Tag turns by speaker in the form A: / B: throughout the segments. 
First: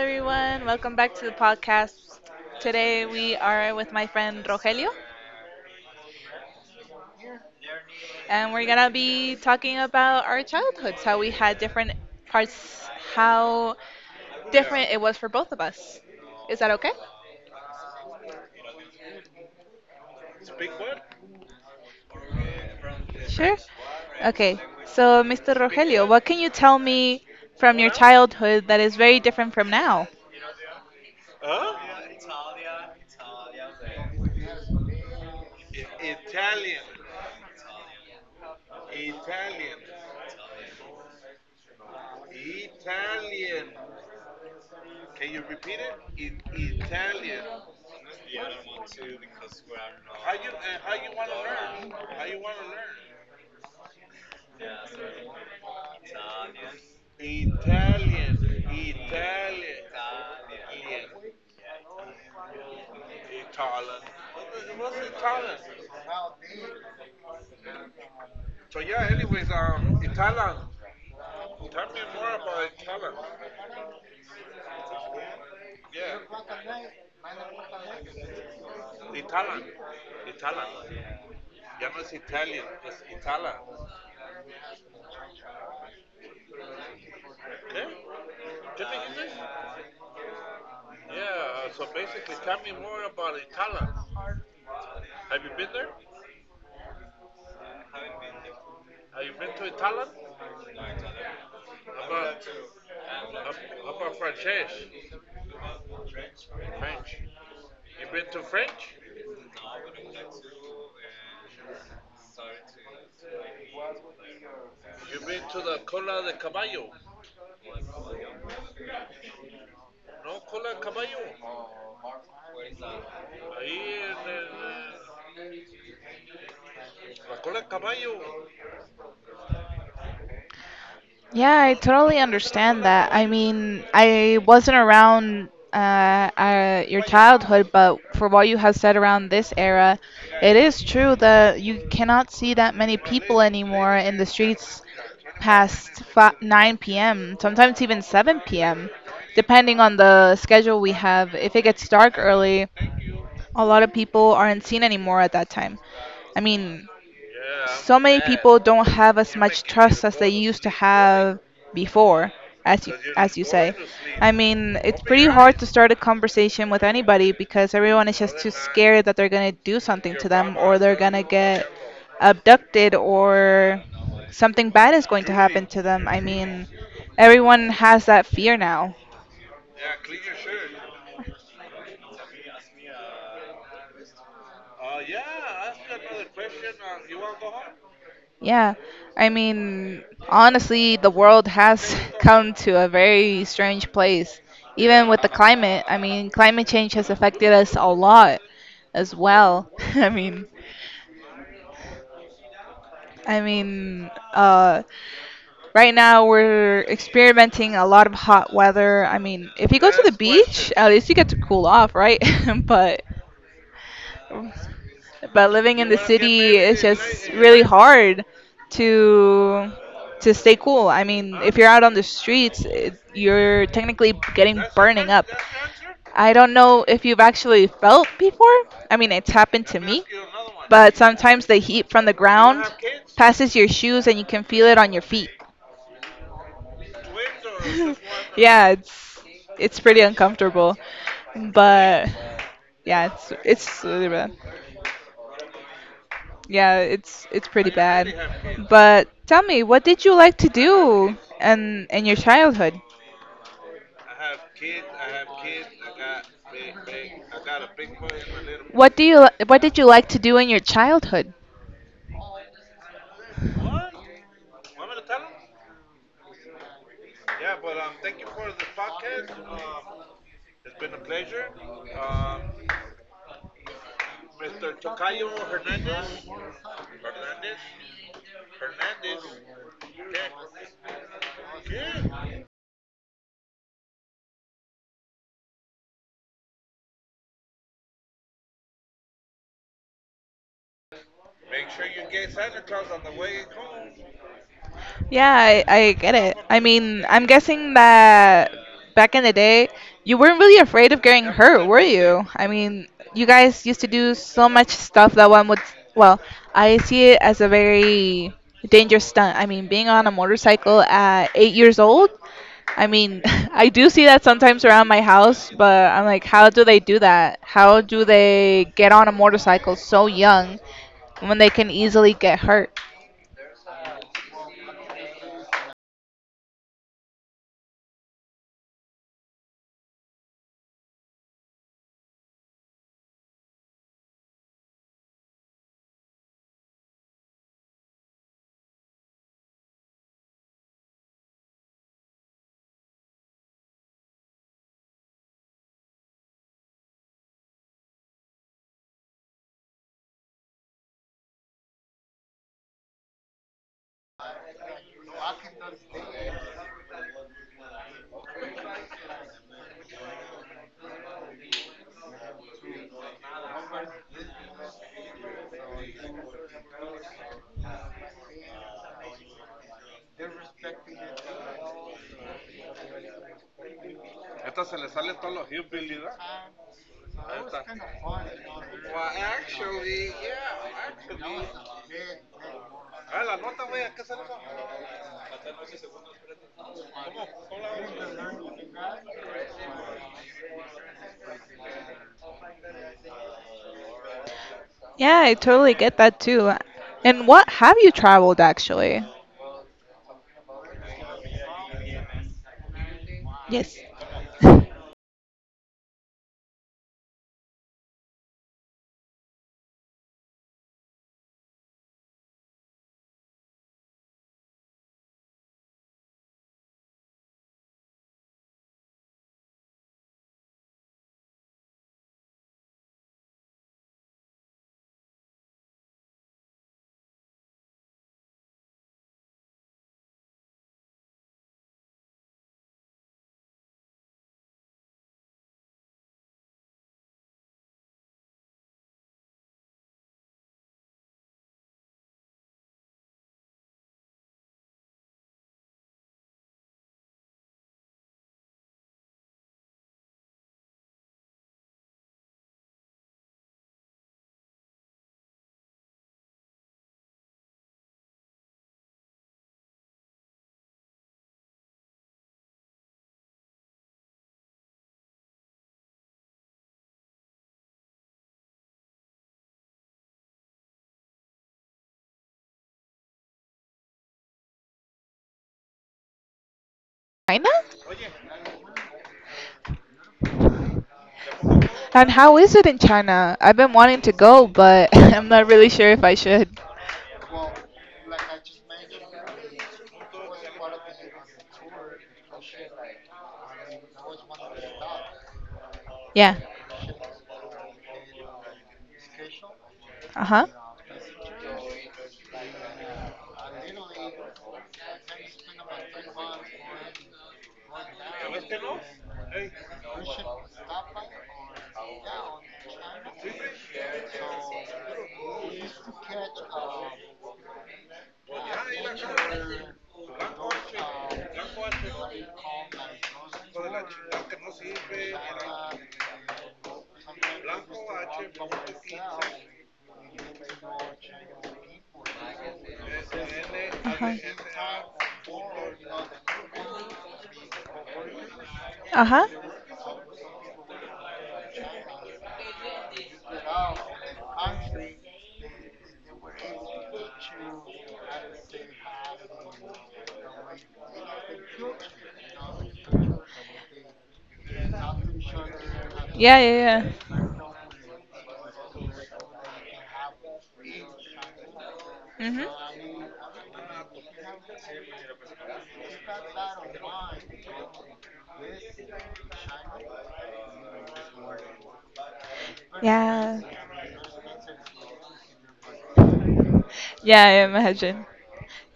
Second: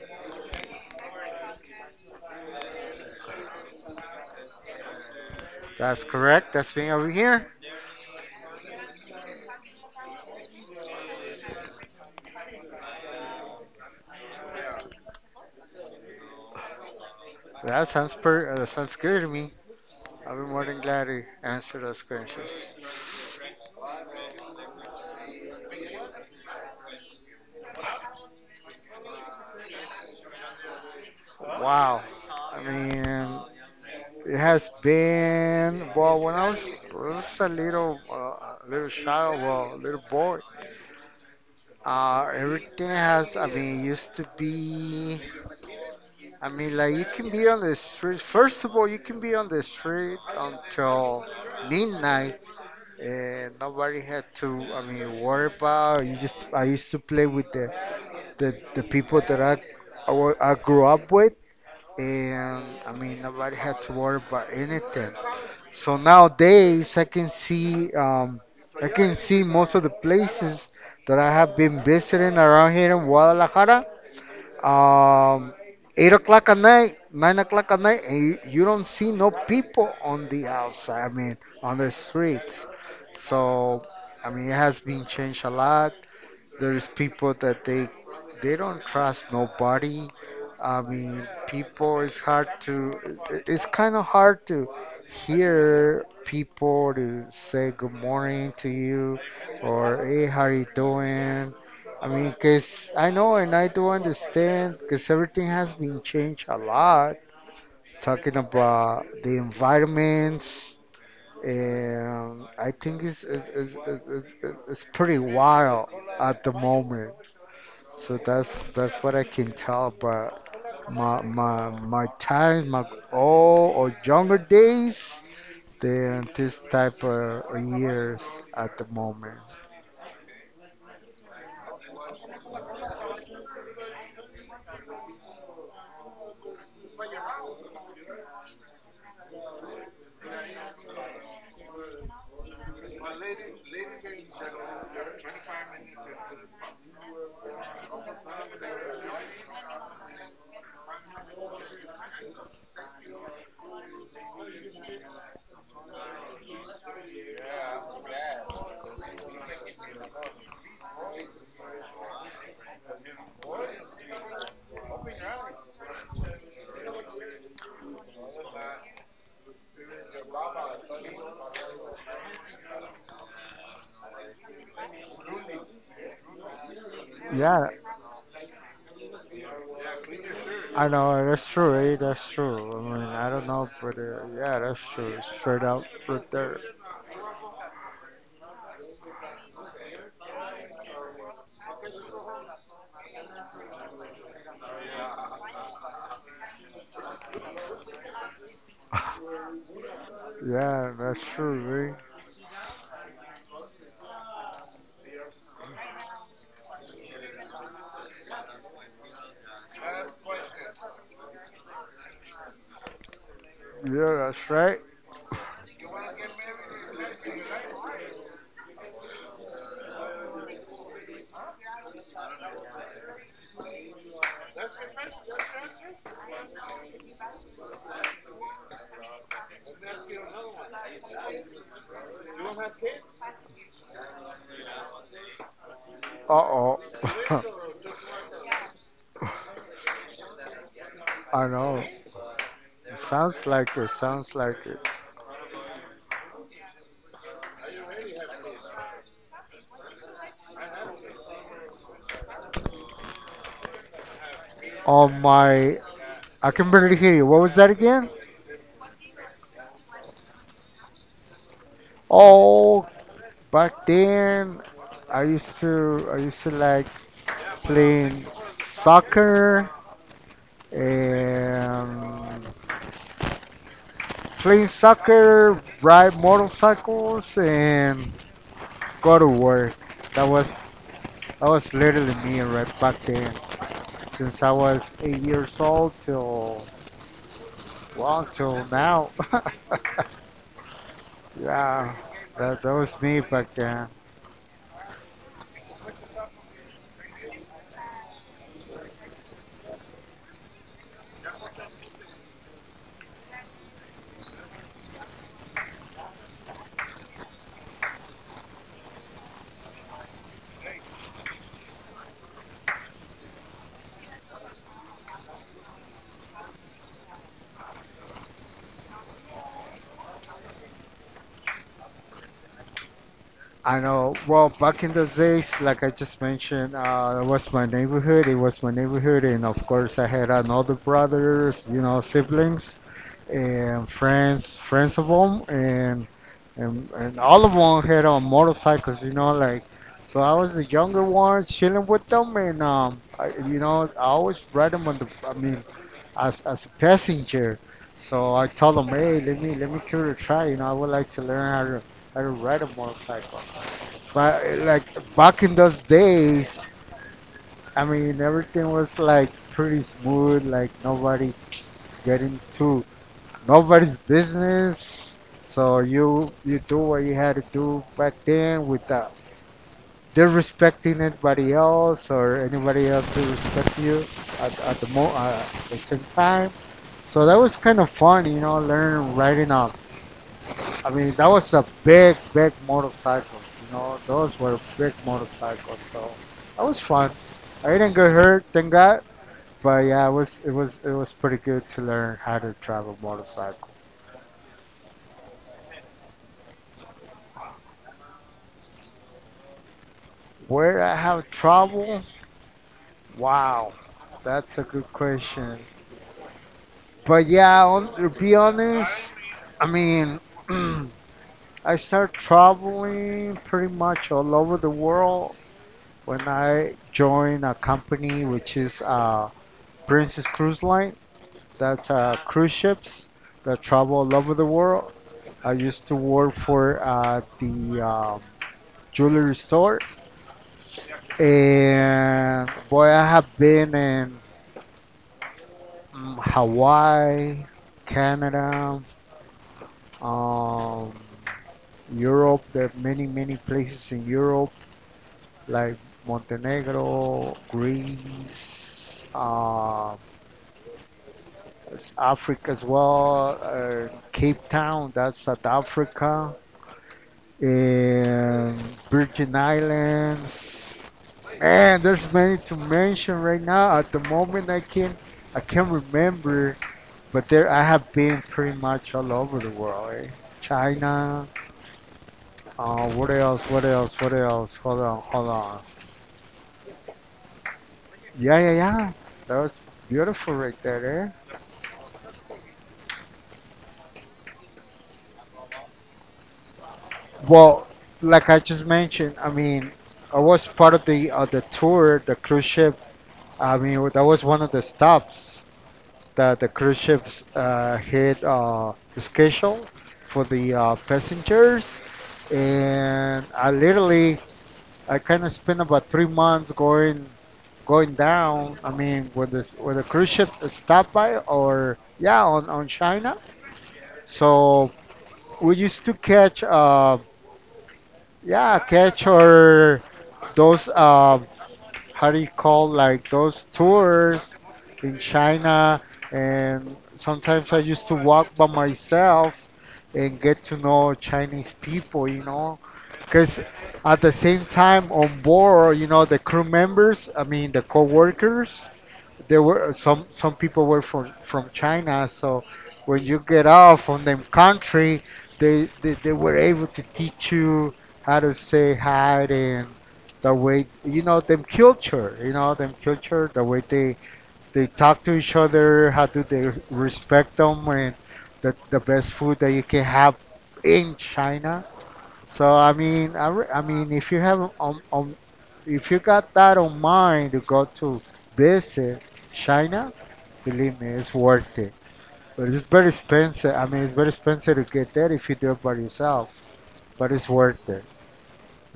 A: everyone. Welcome back to the podcast. Today we are with my friend Rogelio,
B: That's correct. That's me over here.
A: and we're gonna be talking about our childhoods, how we had different parts, how different it was for both of us. Is that okay?
B: That sounds per. That sounds good to me. I'll be more than glad to answer those questions.
A: Sure. Okay. So, Mr. Rogelio, what can you tell me from your childhood that is very different from now?
B: Wow. I mean, it has been well when I was a little little child, well, little boy. Everything has. I mean, It used to be. I mean, like you can be on the street. First of all, you can be on the street until midnight and nobody had to, I mean, worry about you. Just I used to play with the people that I grew up with, and I mean nobody had to worry about anything. So nowadays I can see, I can see most of the places that I have been visiting around here in Guadalajara, um, 8 o'clock at night, 9 o'clock at night, and you don't see no people on the outside. I mean, on the streets. So, I mean, it has been changed a lot. There's people that they don't trust nobody. I mean, people. It's kind of hard to hear people to say good morning to you or hey, how are you doing? I mean, cause I know and I do understand because everything has been changed a lot. Talking about the environments, and I think it's pretty wild at the moment. So that's what I can tell. But my time, my old or younger days, than this type of years at the moment.
A: Yeah, I totally understand that. I mean, I wasn't around your childhood, but for what you have said around this era, it is true that you cannot see that many people anymore in the streets past fi 9 p.m., sometimes even 7 p.m., depending on the schedule we have. If it gets dark early, a lot of people aren't seen anymore at that time. I mean, so many people don't have as much trust as they used to have before, as you say. I mean, it's pretty hard to start a conversation with anybody, because everyone is just too scared that they're going to do something to them, or they're going to get abducted, or something bad is going to happen to them. I mean,
B: Yeah,
A: everyone has that fear now.
B: I know that's true. Eh? That's true. I mean, I don't know, but yeah, that's true. Straight up right there.
A: Yeah, I mean, honestly, the world has come to a very strange place. Even with the climate, I mean, climate change has affected us a lot as well.
B: Yeah, that's true. Eh?
A: I mean, uh, right now we're experimenting a lot of hot weather. I mean, if you go to the beach, at least you get to cool off, right? But
B: Yeah, that's right.
A: But living in the city is just really hard to to stay cool. I mean, if you're out on the streets, you're technically getting burning up. I don't know if you've actually felt before. I mean, it's happened to me. But sometimes the heat from the ground passes your shoes and you can feel it on your feet.
B: Uh oh.
A: Yeah, it's pretty uncomfortable.
B: I know.
A: But yeah, it's
B: Sounds like
A: it's
B: it.
A: really bad.
B: Sounds like it.
A: Yeah, it's pretty bad. But tell me, what did you like to do in your childhood?
B: On my, I can barely hear you. What was that again?
A: What did you like to do in your childhood?
B: Oh, back then I used to like playing soccer and playing soccer, ride motorcycles, and go to work. That was, literally me right back then. Since I was 8 years old till, well, till now. Yeah. That was me back then.
A: Yeah, I get it. I mean, I'm guessing that back in the day, you weren't really afraid of getting hurt, were you? I mean, you guys used to do so much stuff that one would, well, I see it as a very dangerous stunt. I mean, being on a motorcycle at 8 years old, I mean, I do see that sometimes around my house, but I'm like, how do they do that? How do they get on a motorcycle so young when they can easily get hurt?
B: I know. Well, back in those days, like I just mentioned, it was my neighborhood. It was my neighborhood, and of course, I had another brothers, you know, siblings and friends of them, and all of them had on motorcycles, you know, like. So I was the younger one, chilling with them, and I, you know, I always ride them on the. I mean, as a passenger. So I told them, hey, let me give it a try. You know, I would like to learn how to ride a motorcycle. But like back in those days, I mean, everything was like pretty smooth. Like nobody's getting to nobody's business. So you do what you had to do back then without disrespecting anybody else or anybody else who respect you at the mo at the same time. So that was kind of fun, you know, learning riding up. I mean, that was a big, big motorcycles. You know, those were big motorcycles. So that was fun. I didn't get hurt, thank God. But yeah, it was it was pretty good to learn how to drive a motorcycle.
A: Yeah, I totally get that too. And what have you traveled actually?
B: Where I have trouble? Wow,
A: Yes.
B: that's a
A: China?
B: good question. But yeah, on, to be honest, I mean, I started traveling pretty much all over the world when I joined a company which is Princess Cruise Line. That's cruise ships that travel all over the world. I used to work for the jewelry store, and boy, I have been in Hawaii, Canada, um, Europe. There are many, many places in Europe like Montenegro, Greece, Africa as well, Cape Town, that's South Africa, and Virgin Islands. Man, there's many to mention right now. At the moment, I can't remember, but there I have been pretty much all over the world. Eh? China. What else? What else? What else? Hold on, hold on. Yeah, yeah, yeah. That was beautiful right there. Eh?
A: And how is it in China? I've been wanting to go, but I'm not really sure if I should.
B: Well, like I just mentioned, I mean, I was part of the tour, the cruise ship. I mean, that was one of the stops
A: Yeah.
B: that the cruise ships had schedule for the
A: Uh-huh.
B: passengers, and I literally I kind of spent about 3 months going down. I mean, when the cruise ship stopped by, or yeah, on China. So we used to catch, yeah, catch or those how do you call like those tours in China, and sometimes I used to walk by myself and get to know Chinese people, you know, because at the
A: Uh-huh.
B: same time on board, you know, the crew members, I mean the co-workers,
A: Uh-huh.
B: there were some people were from China, so when you get off on them country, they were able to teach you how to say hi, and the way you know them culture, you know them culture, the way they talk to each other, how do
A: Yeah,
B: they
A: yeah,
B: respect them, and the best food that you can have in China.
A: yeah.
B: So I
A: Mhm.
B: mean, I mean, if you have on if you got that on mind to go to visit China, believe me, it's worth it. But it's very
A: Yeah.
B: expensive. I mean, it's very expensive to get there if you do it by yourself. But
A: Yeah,
B: it's
A: I
B: worth it.
A: imagine.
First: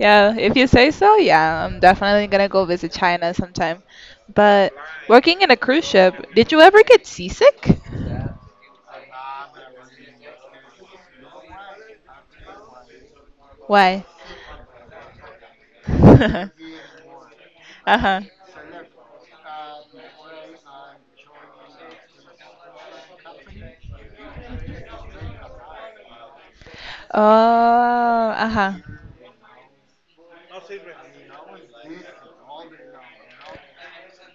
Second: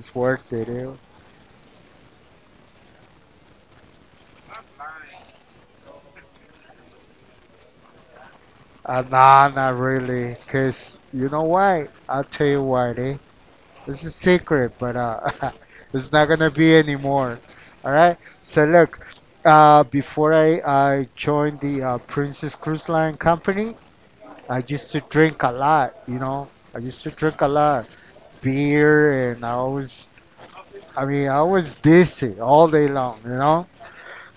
B: It's worth
A: if
B: it.
A: you say
B: Ew.
A: so, yeah, I'm definitely gonna go visit China sometime. But working in a cruise ship, did you ever get seasick?
B: Nah, not really. Cause you know why? I'll tell you why. Eh? It's
A: Why?
B: a secret, but it's not gonna be anymore. All right.
A: Uh-huh.
B: So look, before I joined the Princess Cruise Line Company, I used to drink a lot. You know, I used to drink a lot
A: Oh, uh-huh.
B: beer, and I mean, I was dizzy all day long, you know.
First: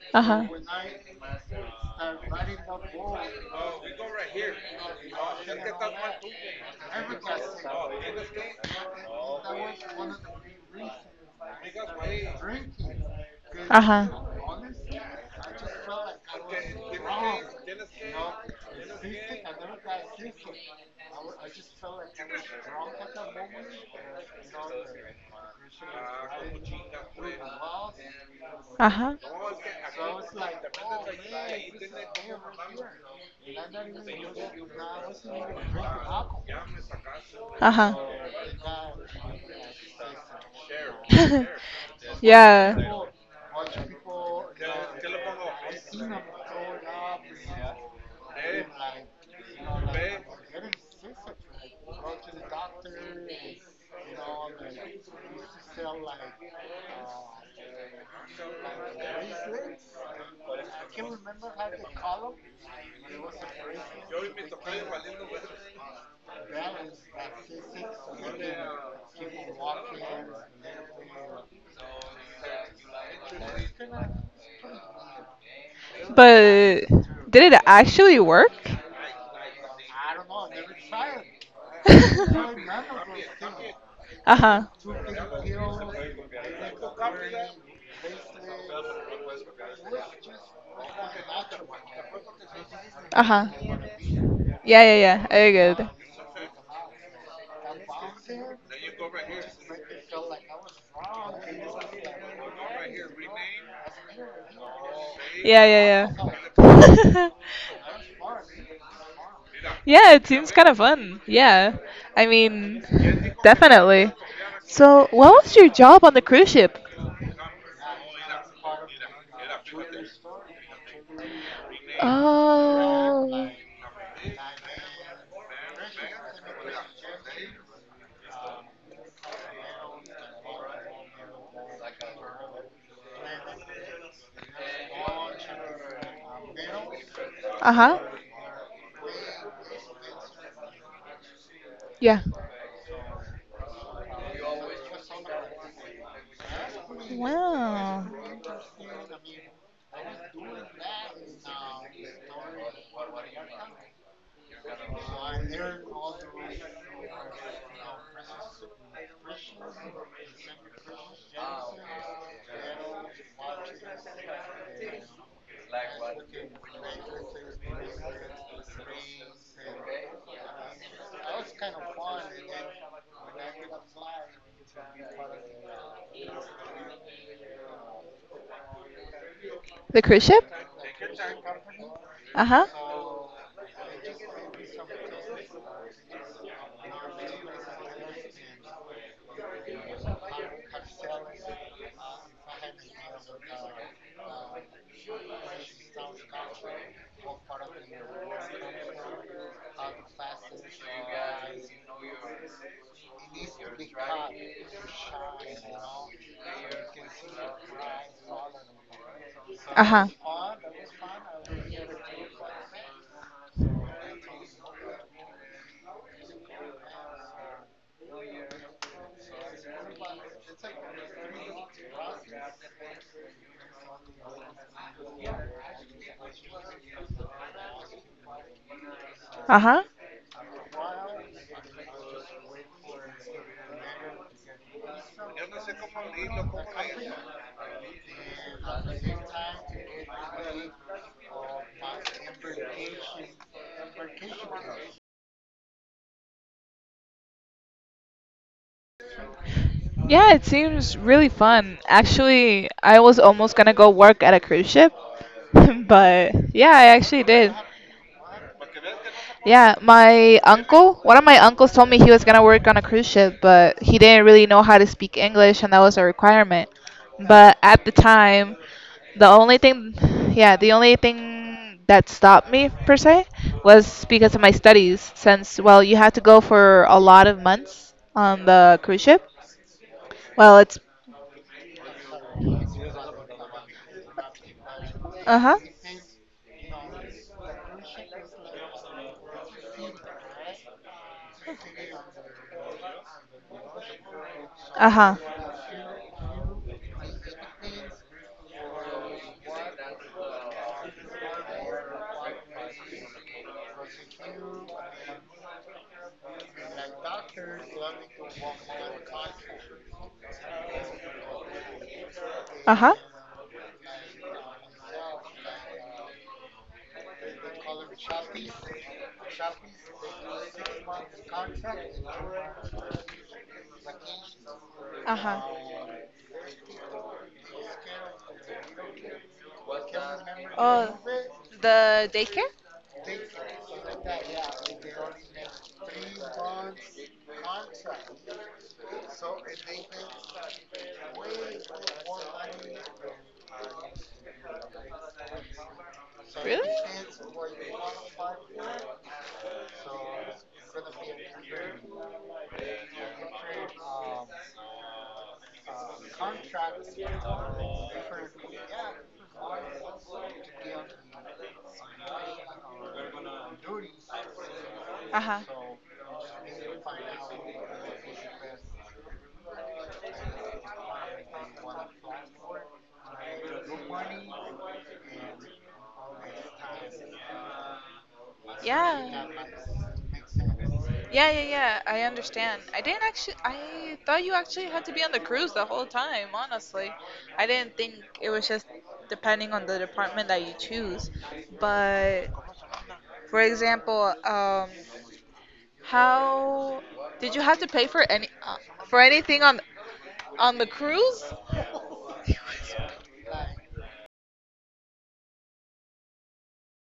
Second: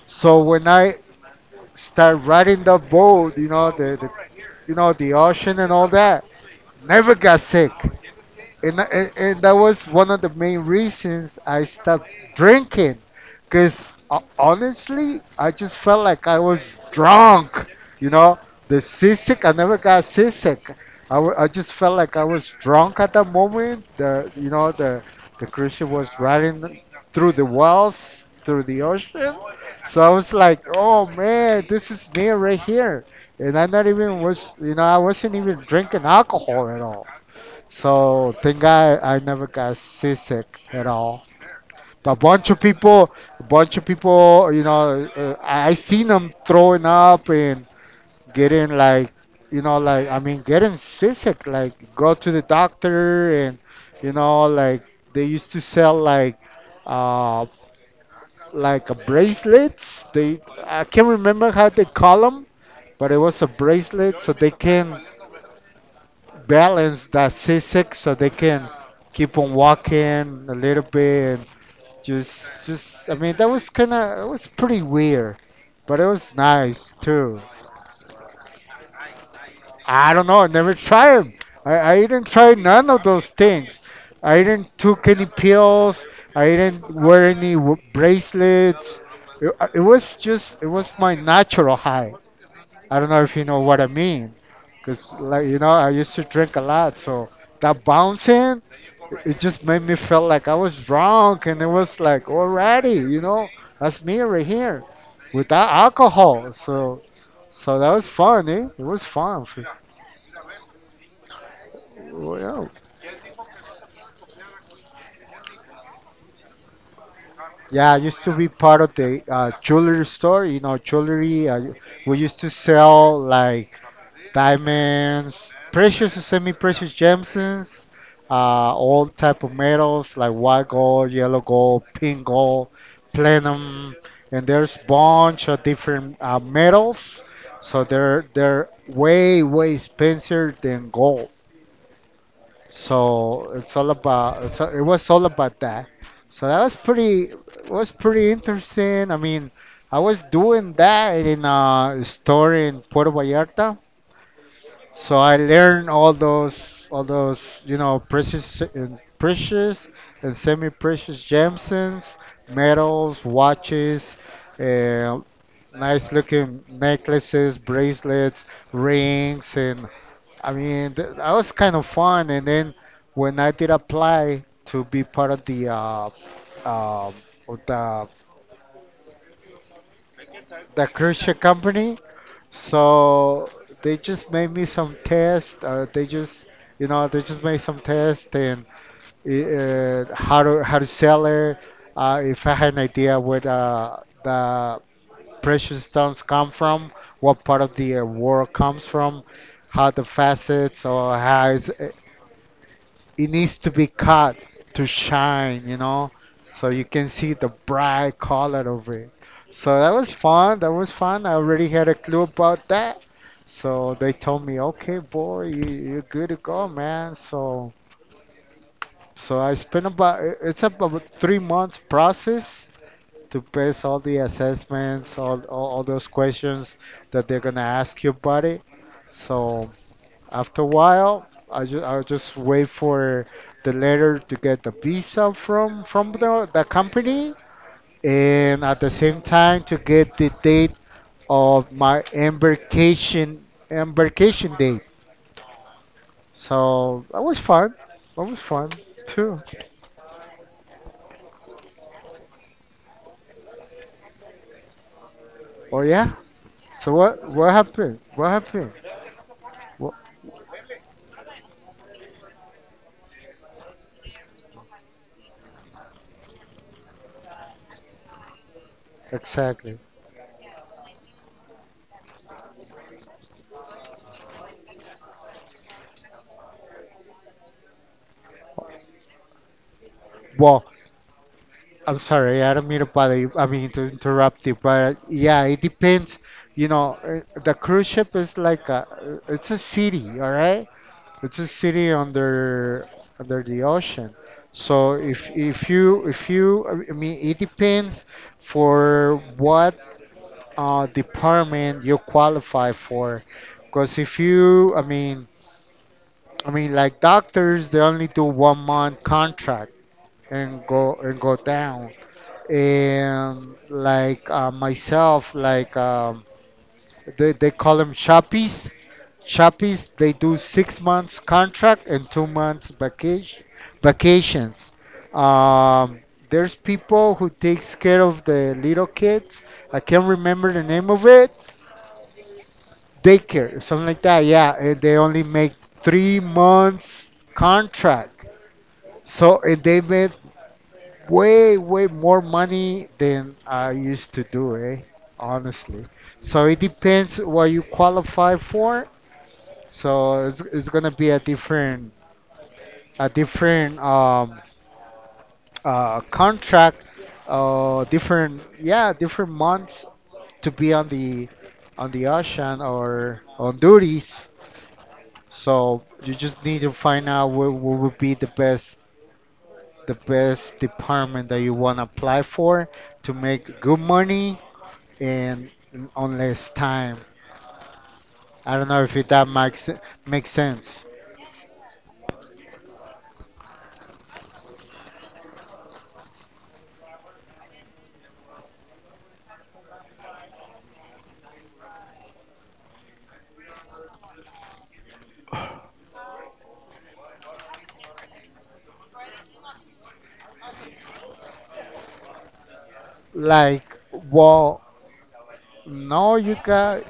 B: So
A: Uh-huh.
B: when I start riding the boat, you know, the you know the ocean and all that, never got sick, and that was one of the main reasons I stopped drinking, because
A: Uh-huh.
B: honestly, I just felt like I was drunk. You know, the seasick. I never got seasick. I just felt like I was drunk at that moment. The You know the cruise ship was riding through the walls, through the
A: Uh-huh.
B: ocean. So I was like, oh man, this is me right here. And I not even was, you know, I wasn't even drinking alcohol at all.
A: Uh-huh.
B: So thank God I never got seasick at all. But a bunch of
A: Yeah.
B: people, a bunch of people, you know, I seen them throwing up and getting like, you know, like I mean, getting seasick. Like go to the doctor and, you know, like they used to sell uh, like a bracelets. They I can't remember how they call them, but it was a bracelet so they can balance that C6 so they can keep on walking a little bit, and just I mean that was kind of, it was pretty weird, but it was
A: But
B: nice too.
A: did it actually work?
B: I don't know, I never tried 'em. I didn't try none of those things. I
A: Uh-huh.
B: didn't took any pills. I didn't wear any bracelets. It was just, it was my natural high. I don't know if you
A: Uh-huh.
B: know what I mean,
A: Yeah, yeah,
B: because
A: yeah.
B: like
A: I
B: you know
A: good.
B: I used to drink a lot, so that bouncing it just made me feel like I was drunk, and it was like already, you know, that's me right here
A: Yeah,
B: without
A: yeah,
B: alcohol. So
A: yeah.
B: so that was fun, eh? It was fun. For-
A: Yeah, it seems kind of fun. Yeah. I
B: Well,
A: mean, definitely. So, what was your job on the cruise ship?
B: yeah, I used to be part of the jewelry store, you know, jewelry. We used to sell
A: Oh.
B: like diamonds, precious and semi-precious gemstones, all type of metals like white gold, yellow gold, pink gold, platinum, and there's bunch of different metals. So
A: Uh-huh.
B: they're way way expensive than gold.
A: Yeah.
B: So it's all about it was all about that. So that was pretty, was
A: Wow.
B: pretty interesting. I mean, I was doing that in a store in Puerto Vallarta, so I learned all those, you know, precious and precious and semi-precious gemstones, metals, watches, uh, nice-looking necklaces, bracelets, rings, and I mean, that was kind of fun. And then when I did apply to be part um of
A: The cruise ship?
B: the cruise ship company,
A: Uh-huh.
B: so they just made me some test. They just, you know, they just made some test and how to sell it. If I had an idea where the precious stones come from, what part of the world comes from, how the facets or how it needs to be cut to shine, you know, so you can see the bright color of it. So
A: Uh
B: that
A: huh.
B: was fun. That was fun. I already had a clue about that. So they told me, okay, boy, you're good to go, man. So I spent about it's about 3 months process to pass all the assessments, all those questions that they're gonna ask you about it.
A: Uh
B: So
A: huh.
B: after a while, I just wait for the letter to get the visa from the company, and at the same time to get the date of my embarkation date. So that was fun. That was fun too.
A: Yeah, it seems really fun. Actually, I was almost gonna go work at a cruise ship,
B: Oh yeah.
A: but yeah, I
B: So
A: actually
B: what
A: did.
B: happened? What happened?
A: Yeah,
B: Well,
A: my uncle, one of my uncles told me he was gonna work on a cruise ship, but he didn't really know how to speak English, and that was a requirement. But at the time, the only
B: exactly.
A: thing, yeah, the only thing that stopped me per se was because of my studies, since, well, you have to go for a lot of months on the cruise ship. Well,
B: Well,
A: it's,
B: I'm sorry, I don't mean to bother you. I mean to interrupt you, but
A: uh
B: yeah,
A: huh.
B: it depends. You know, the cruise ship is like a, it's a city, all right? It's a city under the ocean. So
A: Ajá,
B: if you, I mean, it depends for what department you qualify for. Because if you, I mean, like doctors, they only do 1 month contract and go down
A: ajá.
B: and like myself, they call them chappies. Chappies, they do 6 months contract and 2 months vacations.
A: Ajá.
B: Um, there's people who takes care of the little kids. I can't remember the name
A: Oh,
B: of it.
A: the daycare?
B: Daycare, something like that. Yeah, and they only make 3 months contract. So and they made way more money than I used to do, eh? Honestly. So it
A: Really?
B: depends what you qualify for. So it's gonna be a different a different contract, different months to be on the ocean or on duties.
A: Ajá.
B: So you just need to find out what would be the best department that you wanna apply for to make good money in on less time. I don't know if that
A: Yeah.
B: makes makes sense.
A: Yeah, yeah, yeah. I understand. I didn't actually. I thought you actually had to be on the cruise the whole time. Honestly, I didn't think it was just depending on the department that you choose. But for example, how did you have to pay for any for anything on the cruise?
B: Like, well, no, you got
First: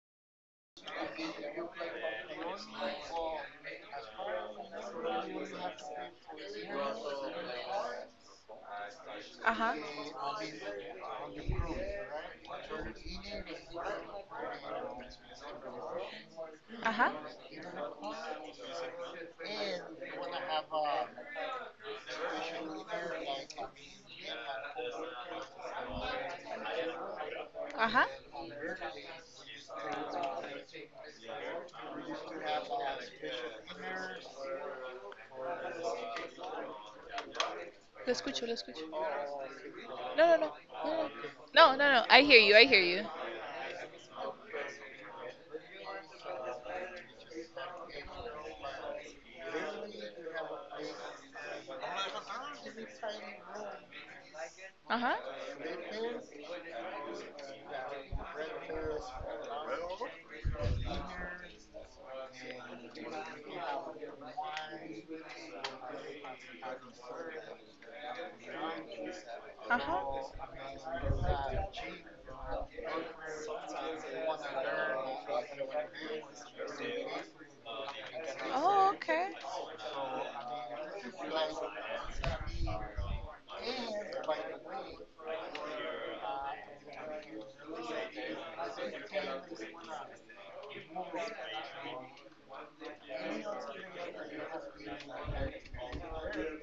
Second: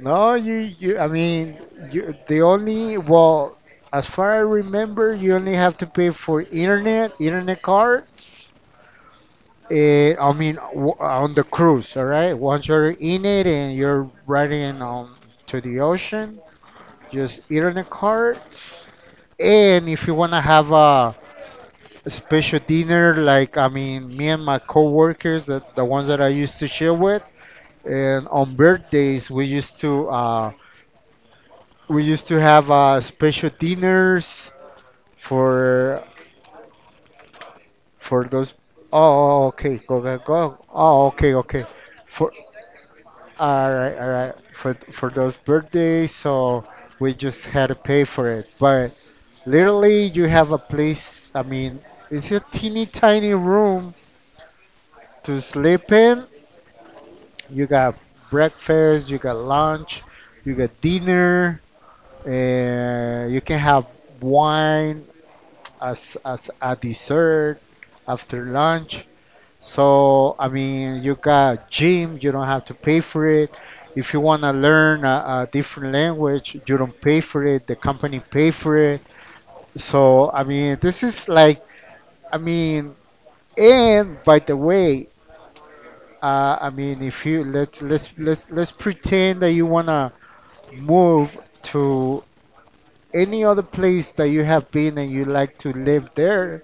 B: no, you, you. I mean, you, the only well, as far I remember, you only have to pay for internet cards.
A: Uh huh.
B: I mean, on the cruise, all right. Once you're in it and you're riding on to the ocean,
A: Uh huh.
B: just internet cards. And if you wanna have a special dinner, like I mean me and my coworkers, that the ones that I used to chill with
A: Uh huh.
B: and on birthdays we used to have special dinners for
A: Lo
B: for
A: escucho, lo
B: those
A: escucho.
B: oh, okay, go go
A: No, no, no, no,
B: go, oh
A: no,
B: okay okay,
A: no, no, no, I
B: for
A: hear you. I hear you.
B: all right for those birthdays. So we just had to pay for it, but literally you have a place. I mean, it's a teeny tiny room
A: Uh huh.
B: to sleep in. You got breakfast, you got lunch, you got dinner, and you can have wine as a dessert after lunch.
A: Uh huh.
B: So I mean, you got gym, you don't have to pay for it. If you want to learn a different language, you don't pay for it. The company pay for
A: Oh,
B: it.
A: okay.
B: So I mean, this is like, I mean, and by the way, I mean, if you, let's pretend that you wanna move to any other place that you have been and you like to live there,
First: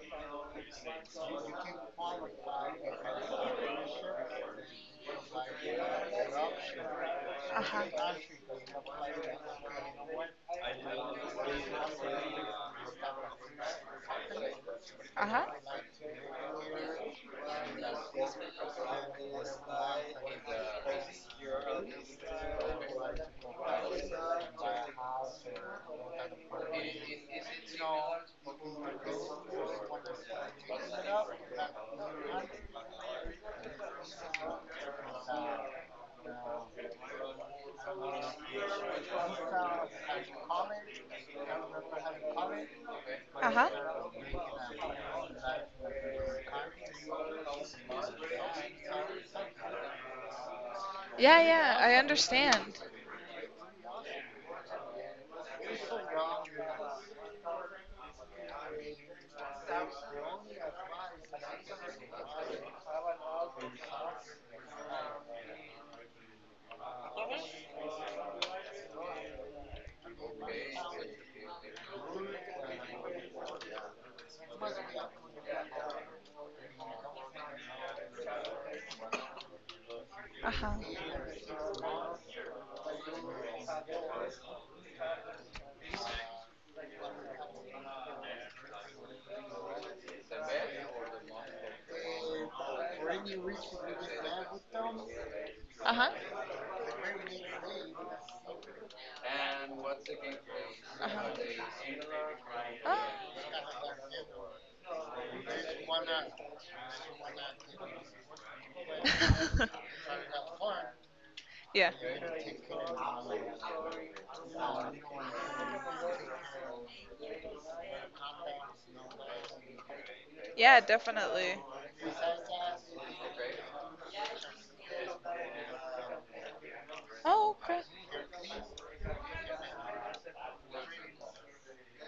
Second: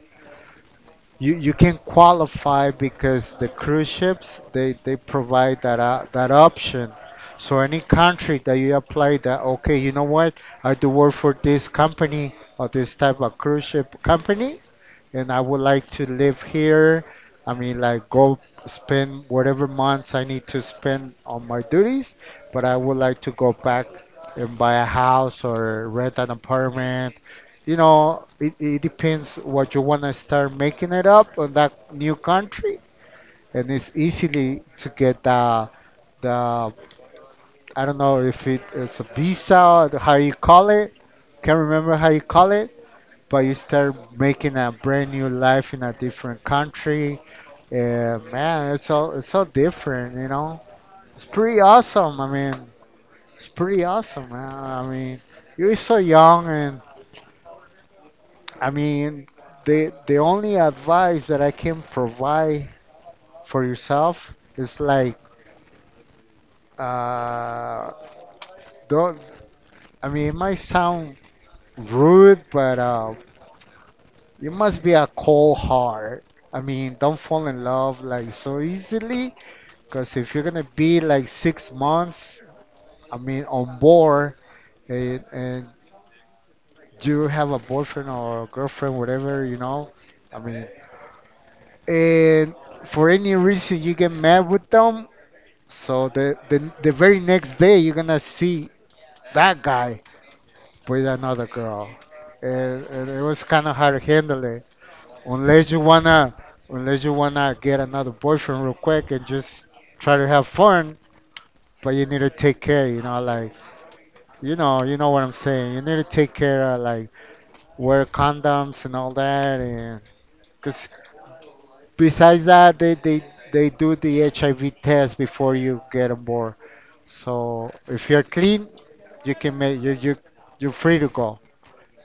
B: you can qualify because the cruise ships they provide that option. So
A: Uh
B: any
A: huh.
B: country that you apply that okay, you know what? I do work for this company or this type of cruise ship company
A: Uh
B: and I
A: huh.
B: would like to live here. I mean, like go spend whatever months I need to spend on my duties, but I would like to go back and buy a house or rent an apartment. You know, it depends what you want to start making it up on that new country, and it's easily to get the I don't know if it is a visa or how you call it. Can't remember how you call it, but
A: Uh
B: you
A: huh.
B: start making a brand new life in a different country. Yeah, man, it's so different, you know. It's
A: Yeah,
B: pretty
A: yeah. I
B: awesome. I mean,
A: understand.
B: it's pretty awesome, man. I mean, you're so young, and I mean, the only advice that I can provide for yourself is like, uh, don't. I mean, it might sound rude, but you must be a cold heart. I mean, don't fall in love like so easily, because if you're
A: Uh
B: gonna be
A: huh.
B: like 6 months, I mean, on board. And you have a boyfriend or girlfriend, whatever, you know. I mean, and for any reason you get mad with them,
A: Uh huh.
B: so the very next day you're gonna see that guy with
A: Uh
B: another girl,
A: huh.
B: and it was kind of
A: Oh.
B: hard to handle it. Unless you wanna, unless you wanna get another boyfriend real quick and just try to have fun,
A: yeah.
B: but you need to take care, you know, like, you know what I'm saying. You need to take care of like wear condoms and all that. And
A: Yeah,
B: because
A: definitely.
B: besides that, they do the HIV test before you get on board.
A: Oh,
B: So
A: okay.
B: if you're clean, you can make you're free to go.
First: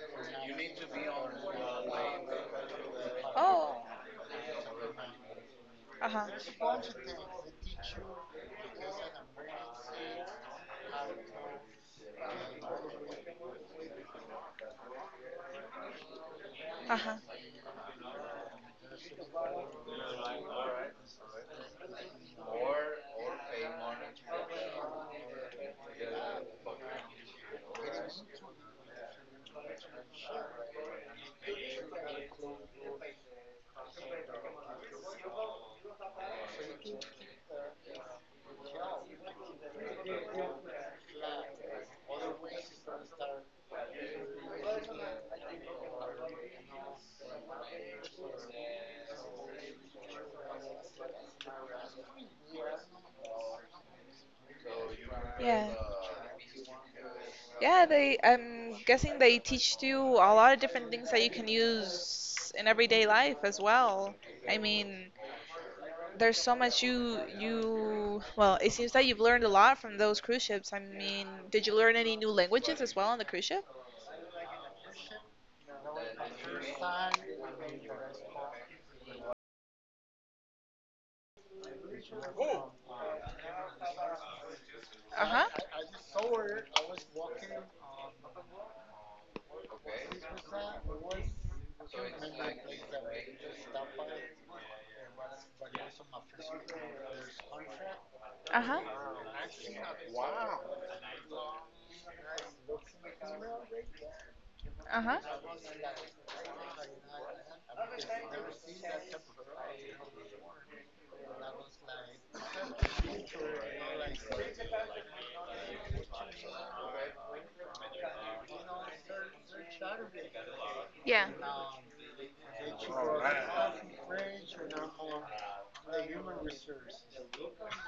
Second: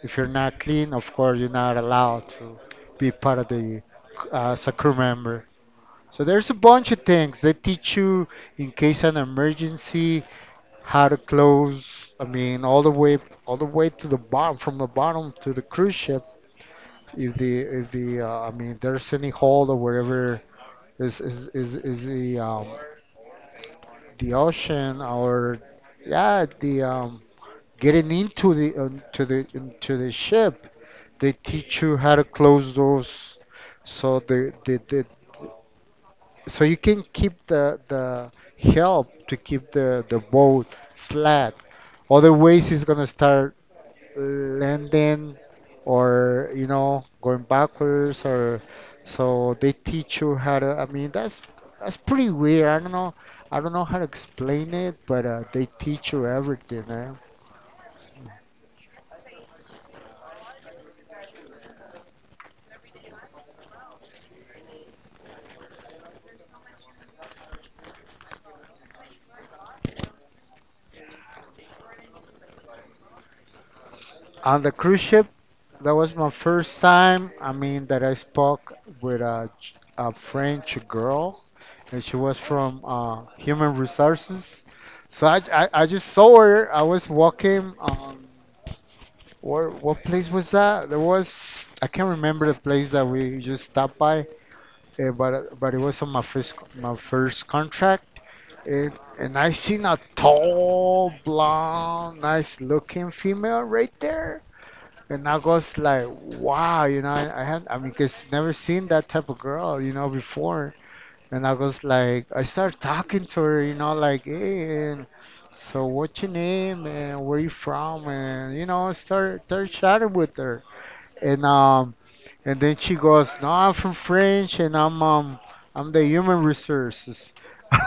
B: If you're not clean, of course, you're not allowed to be part of
A: Oh.
B: the as a crew member.
A: Uh
B: So
A: huh.
B: there's a bunch of things they teach you in case of an emergency, how to close. I mean, all the way to the bottom, from the bottom to the cruise ship.
A: Uh-huh.
B: If the I mean, there's any hole or wherever is the ocean or yeah the getting into the to the into the ship. They teach you how to close those, so the, so you can keep the help to keep the boat flat. Otherwise, it's gonna start landing, or you know, going backwards. Or so they teach you how to, I mean, that's pretty weird. I don't know, I don't know how to explain it, but they
A: Yeah.
B: teach you everything, eh?
A: Yeah, they I'm guessing they teach you a lot of different things that you can use in everyday life as well. I mean, there's so much you well, it seems that you've learned a lot from those cruise ships. I mean, did you learn any new languages as well on the cruise ship?
B: On the cruise ship, that was my first time, I mean, that I spoke with a French girl, and she was from human resources. So
A: Uh-huh.
B: I just saw her. I was walking on. Where, what place was that? There was, I can't remember the place that we just stopped by, but it was on my first contract,
A: Uh-huh.
B: and and I seen a tall, blonde, nice looking female right there,
A: Uh-huh.
B: and I was like, wow, you know, I had, I mean, cause never seen that type of girl, you know, before, and I was like, I started talking to her, you know, like, hey, and so what's your name and where you from, and you know, start chatting with her.
A: Yeah.
B: And and then she goes, "No, I'm from French, and I'm the human resources."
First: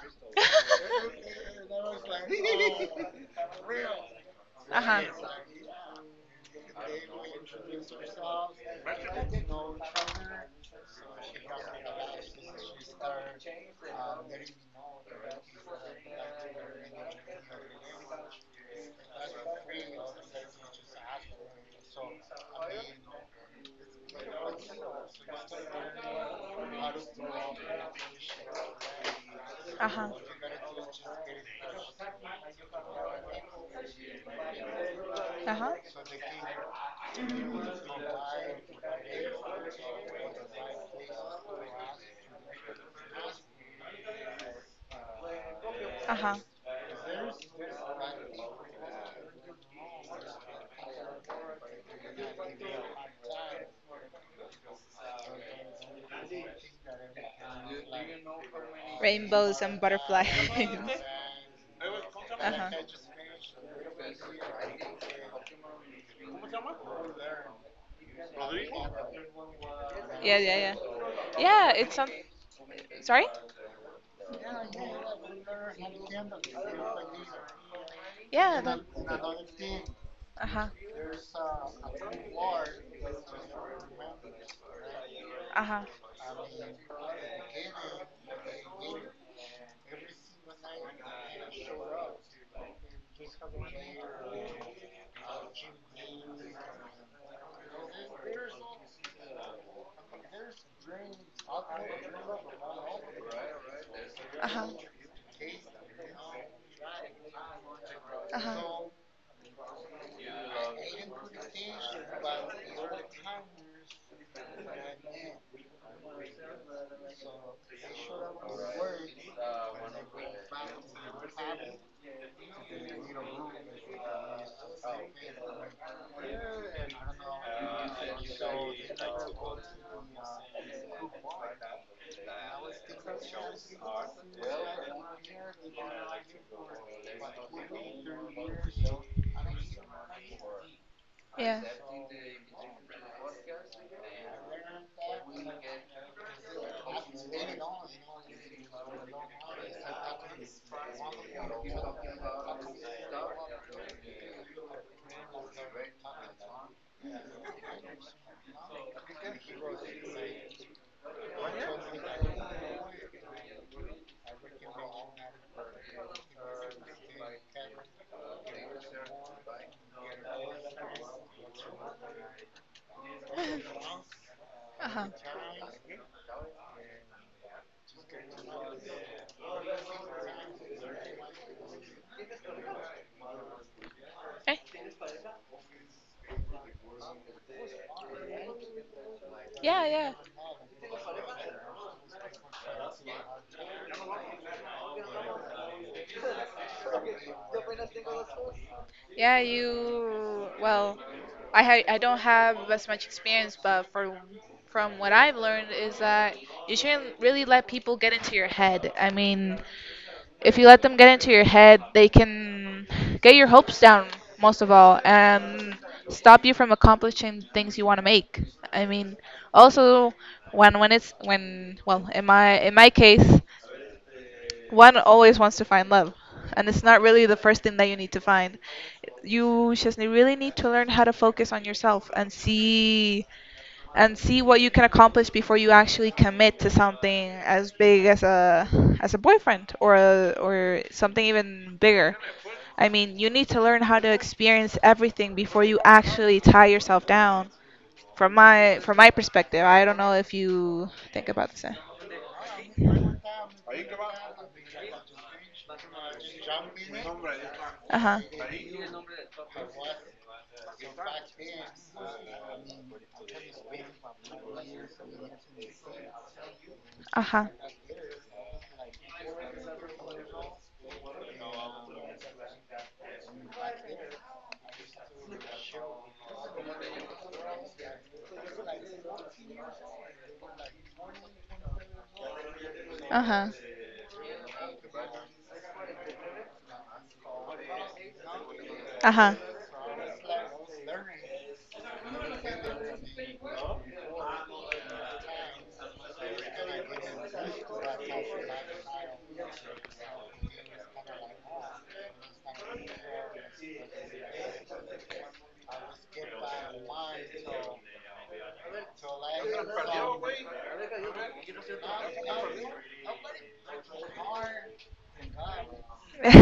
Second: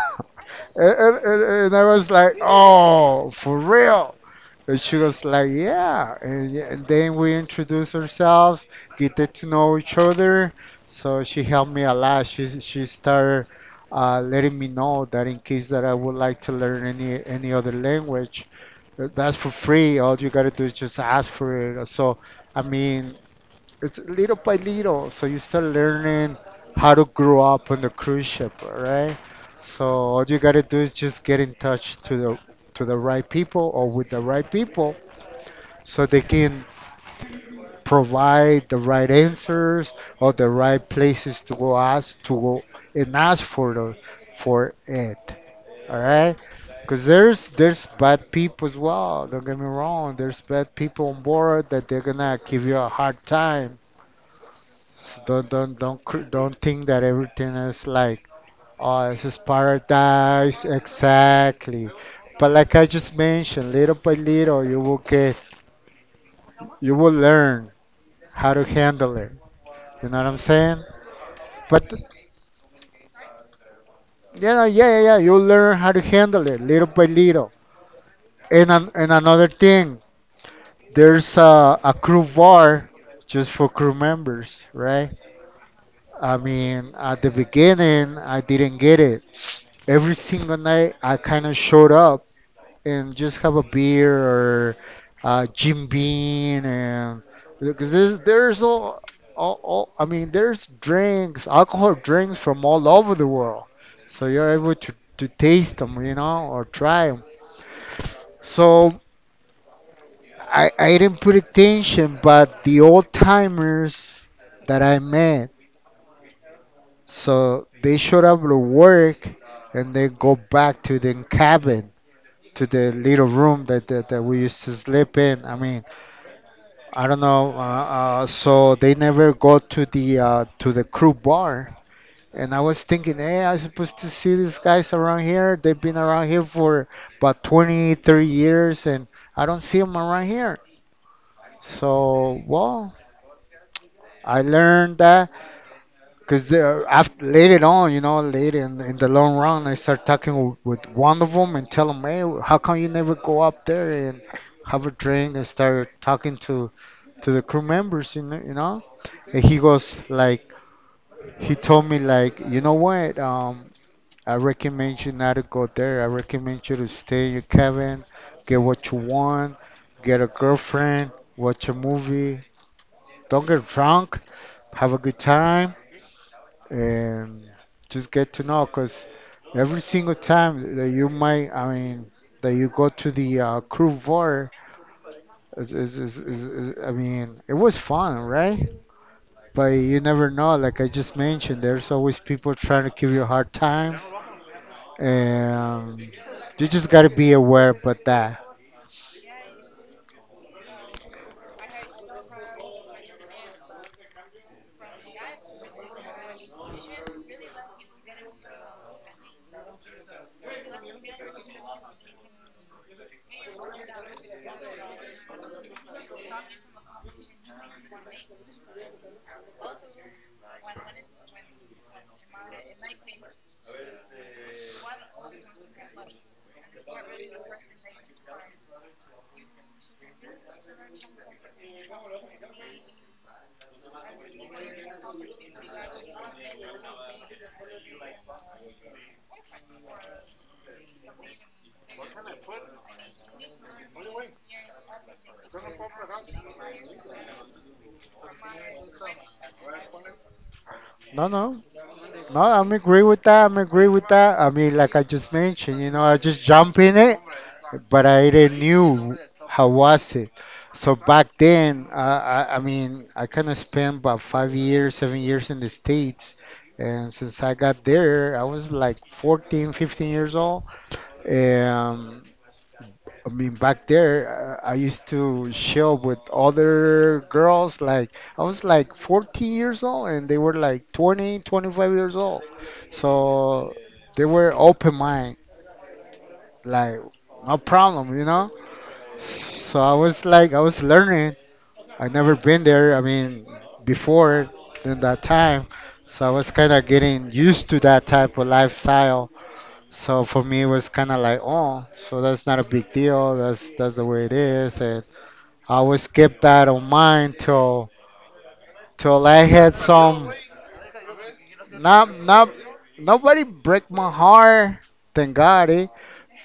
B: and, and I was like, "Oh, for real?" And
A: Uh
B: she
A: huh.
B: was like, "Yeah." And, and then we introduced ourselves, get to know each other. So she helped me a lot. She started letting me know that in case that I would like to learn any other language, that's for free. All you gotta do is just ask for it. So I mean, it's little by little. So you start learning how to grow up on the cruise ship, right? So
A: Uh huh.
B: all you gotta do is just get in touch to the right people, or with the right people,
A: Uh huh. So
B: so they can provide the right answers or the right places to go ask, to go and ask for the for it. All
A: Uh
B: right.
A: huh.
B: Because there's bad people as well. Don't get me wrong. There's bad people on board that they're gonna give you a hard time. So don't think that everything is like, oh, this is
A: Rainbows and butterflies.
B: paradise, exactly. But
A: uh huh.
B: like I just mentioned, little by little you will get, you will learn how to handle it. You know what I'm
A: Yeah, yeah, yeah.
B: saying?
A: Yeah,
B: But
A: it's some. Sorry.
B: you know, yeah, yeah, yeah. You learn how to handle it little by little.
A: Yeah.
B: And another thing,
A: Uh huh.
B: there's a crew bar just for crew members, right?
A: Uh huh.
B: I mean, at the beginning, I didn't get it. Every single night, I kind of showed up and just have a beer or Jim Bean, and because there's all, all, I mean, there's drinks, alcohol drinks from all over the world, so
A: Uh
B: you're
A: huh.
B: able to taste them, you know, or try them.
A: Uh huh. So
B: So I didn't put attention, but the old timers that I met, so they showed up to work and they go back to the cabin, to the little room that we used to sleep in. I mean, I don't know. So they never go to the crew bar. And I was thinking, hey, I'm supposed to see these guys around here. They've been around here for about 20, 30 years, and I don't see them around here.
A: Yeah.
B: So, well, I learned that, because after, later on, you know, later in the long run, I start talking with one of them and tell them, hey, how come you never go up there and have a drink and start talking to the crew members, And he goes like, he told me like, you know what? I recommend you not to go there. I recommend you to stay in your cabin, get what you want, get a girlfriend, watch a movie, don't get drunk, have a
A: Uh-huh.
B: good time, and just get to know, because every single time that you might, I mean, that you go to the crew bar,
A: Eh?
B: I mean, it was fun, right? But
A: Yeah,
B: you
A: yeah.
B: never know. Like I just mentioned, there's always people trying to give you a hard time, and you just gotta be aware about that.
A: Yeah, you well, I don't have as much experience, but for from what I've learned is that you shouldn't really let people get into your head. I mean, if you let them get into your head, they can get your hopes down most of all and stop you from accomplishing things you want to make. I mean, also when well, in my case, one always wants to find love, and it's not really the first thing that you need to find. You just really need to learn how to focus on yourself and see what you can accomplish before you actually commit to something as big as a boyfriend, or something even bigger. I mean, you need to learn how to experience everything before you actually tie yourself down. From my perspective, I don't know if you
B: No,
A: think about
B: no.
A: this. Uh
B: No, I'm agree with that. I'm agree with that. I mean, like I just mentioned, you know, I just jumped in it, but
A: huh.
B: I didn't knew how was it. So back then, I kind of spent about 5 years, 7 years in the States. And
A: Uh
B: since
A: huh.
B: I got there, I was like 14, 15 years old. Um, I mean, back there, I used to chill with other girls. Like, I was like 14 years old and they were like 20, 25 years old.
A: Uh-huh.
B: So they were open mind, like, no problem, you know?
A: Uh-huh.
B: So I was like, I was learning. I never been there, I mean, before in that time. So I was kind of getting used to that type of lifestyle. So for me, it was kind of like, oh, so that's not a big deal. That's the way it is, and I always kept that on mind till till I had some, not not nobody break my heart, thank God, eh?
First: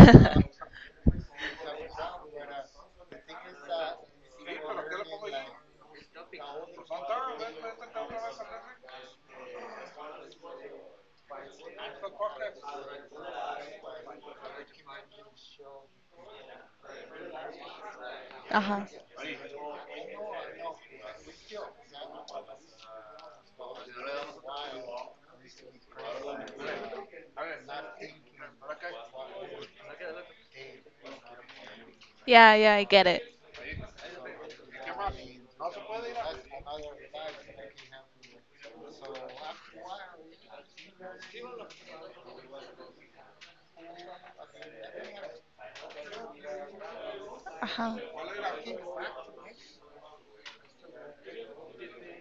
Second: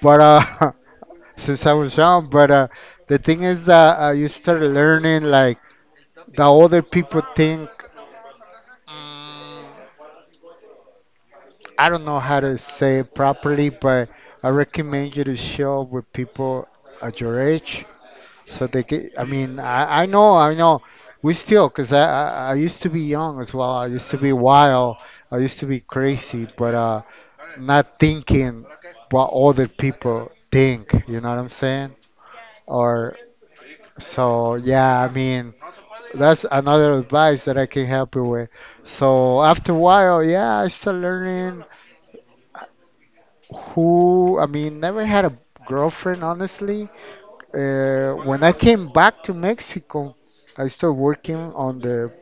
B: But since I was young, but the thing is, that you start learning like the other people think. Mm, I don't know how to say it properly, but I recommend you to show up with people at your age, so
A: Uh-huh.
B: they get, I mean, I know. We still, because I used to be young as well. I used to be wild. I used to be crazy, but not thinking what other people think. You know what I'm saying?
A: Yeah, yeah, I get
B: Or,
A: it.
B: so yeah, I mean, that's another advice that I can help you with. So after a while, yeah, I started learning who, I mean, never had a girlfriend, honestly.
A: Uh-huh.
B: When I came back to Mexico, I started working on the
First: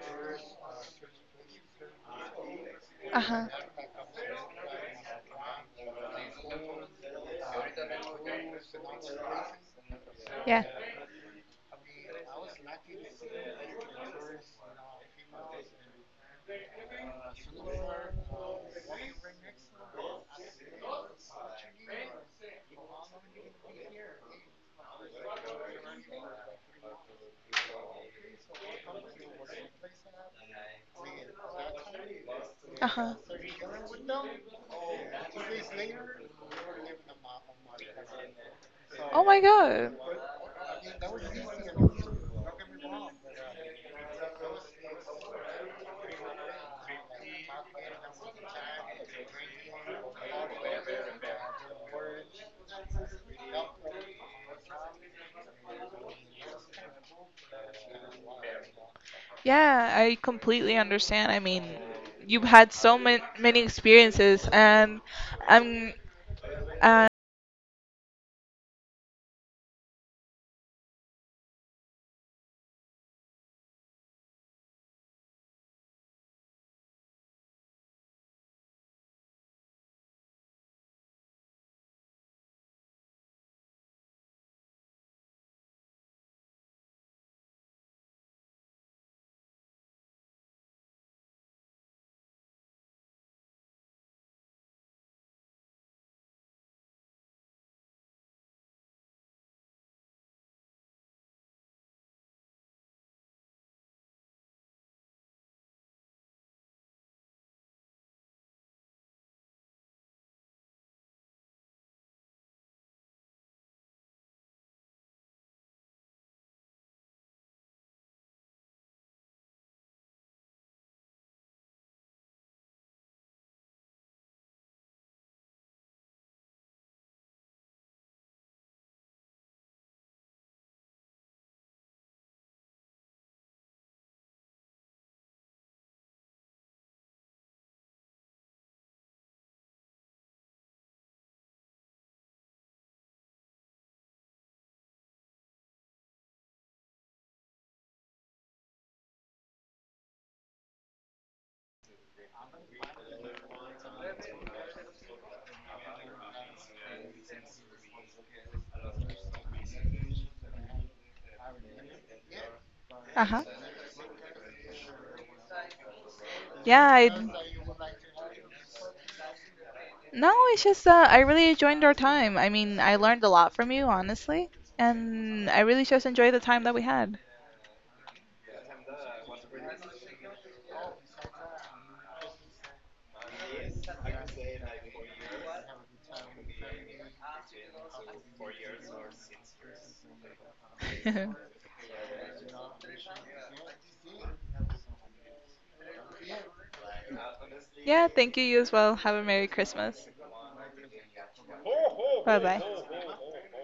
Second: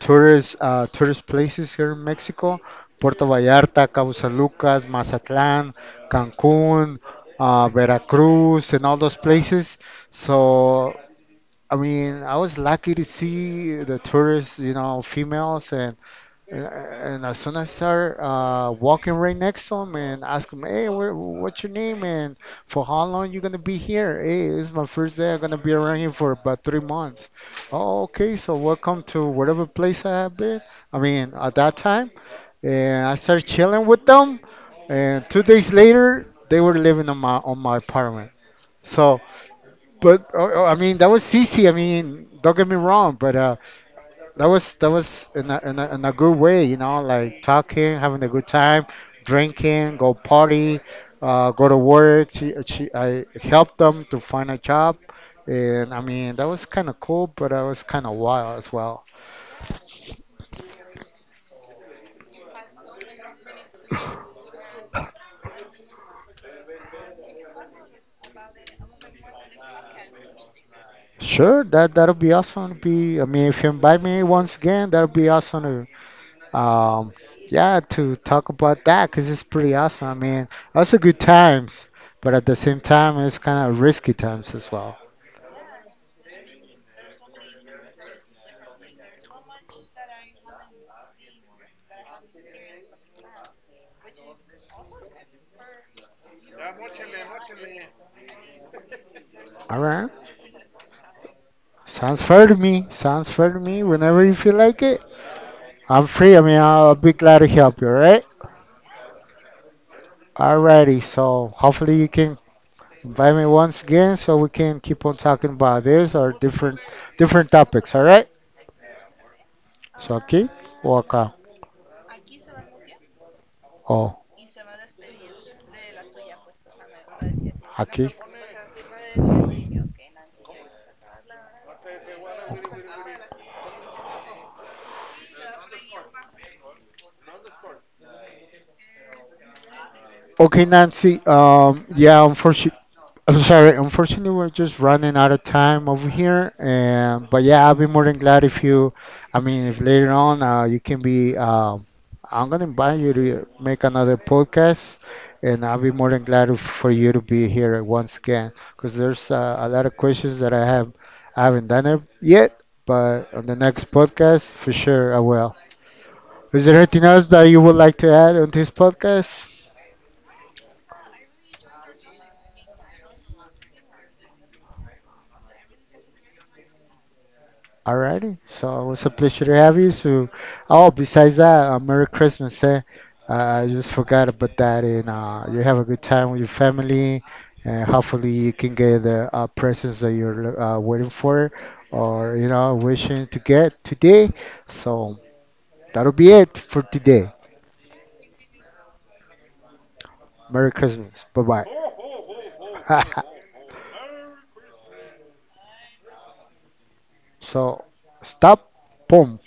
B: tourist tourist places here in Mexico: Puerto
A: Uh-huh.
B: Vallarta, Cabo San Lucas, Mazatlán, Cancún, Veracruz, and all those places.
A: Yeah.
B: So I mean, I was lucky to see the tourists, you know, females, and and as soon as I start walking right next to them and ask them, hey, where, what's your name, and for how long you gonna be here? Hey, this is my first day. I'm gonna be around here for about 3 months. Oh, okay. So welcome to whatever place I have been. I mean, at that time, and I
A: Uh-huh.
B: started chilling with them. And 2 days later, they were living on my apartment. So.
A: Oh my god.
B: But oh, oh, I mean, that was CC. I mean, don't get me wrong, but that was in a good way, you know, like talking, having a good time, drinking, go party, go to work. I helped them to find a job, and I mean, that was kind of cool, but that was kind of wild as well.
A: Yeah, I completely understand. I mean, you've had so many many experiences, and I'm uh
B: Sure, that'll be awesome to be. I mean, if you invite me once again, that'll be awesome, um, yeah, to talk about that because it's pretty awesome. I mean, also good times, but at the same time, it's kind of risky times as well. All right. Sounds fair to me. Sounds fair to me. Whenever you feel like it, I'm free. I mean, I'll be glad to help you, all right? Alrighty. So hopefully you can invite me once again so we can keep on talking about this or different different topics, all right? So, okay? Welcome. Oh, okay, Nancy. Yeah, unfortunately, I'm sorry. Unfortunately, we're just running out of time over here. And but yeah, I'll be more than glad if you, I mean, if later on you can be. I'm gonna invite you to make another podcast, and I'll be more than glad if, for you to be here once again, because there's a lot of questions that I have. I haven't done it yet, but
A: uh-huh.
B: on the next podcast, for sure, I will. Is there
A: Yeah,
B: anything
A: I
B: else that you would like to add on this podcast?
A: No, it's just I really enjoyed our time. I mean, I learned a lot from you, honestly, and I really just enjoyed the time that we had.
B: Alrighty, so it was a pleasure to have you. So, oh, besides that, Merry Christmas, eh? I just forgot about that, and you have a good time with your family, and hopefully you can get the presents that you're waiting for, or you know, wishing to get today. So that'll be it for today.
A: Yeah, thank you. You as well. Have a Merry Christmas.
B: Merry Christmas. Bye
A: Bye bye.
B: bye. So stop. Boom.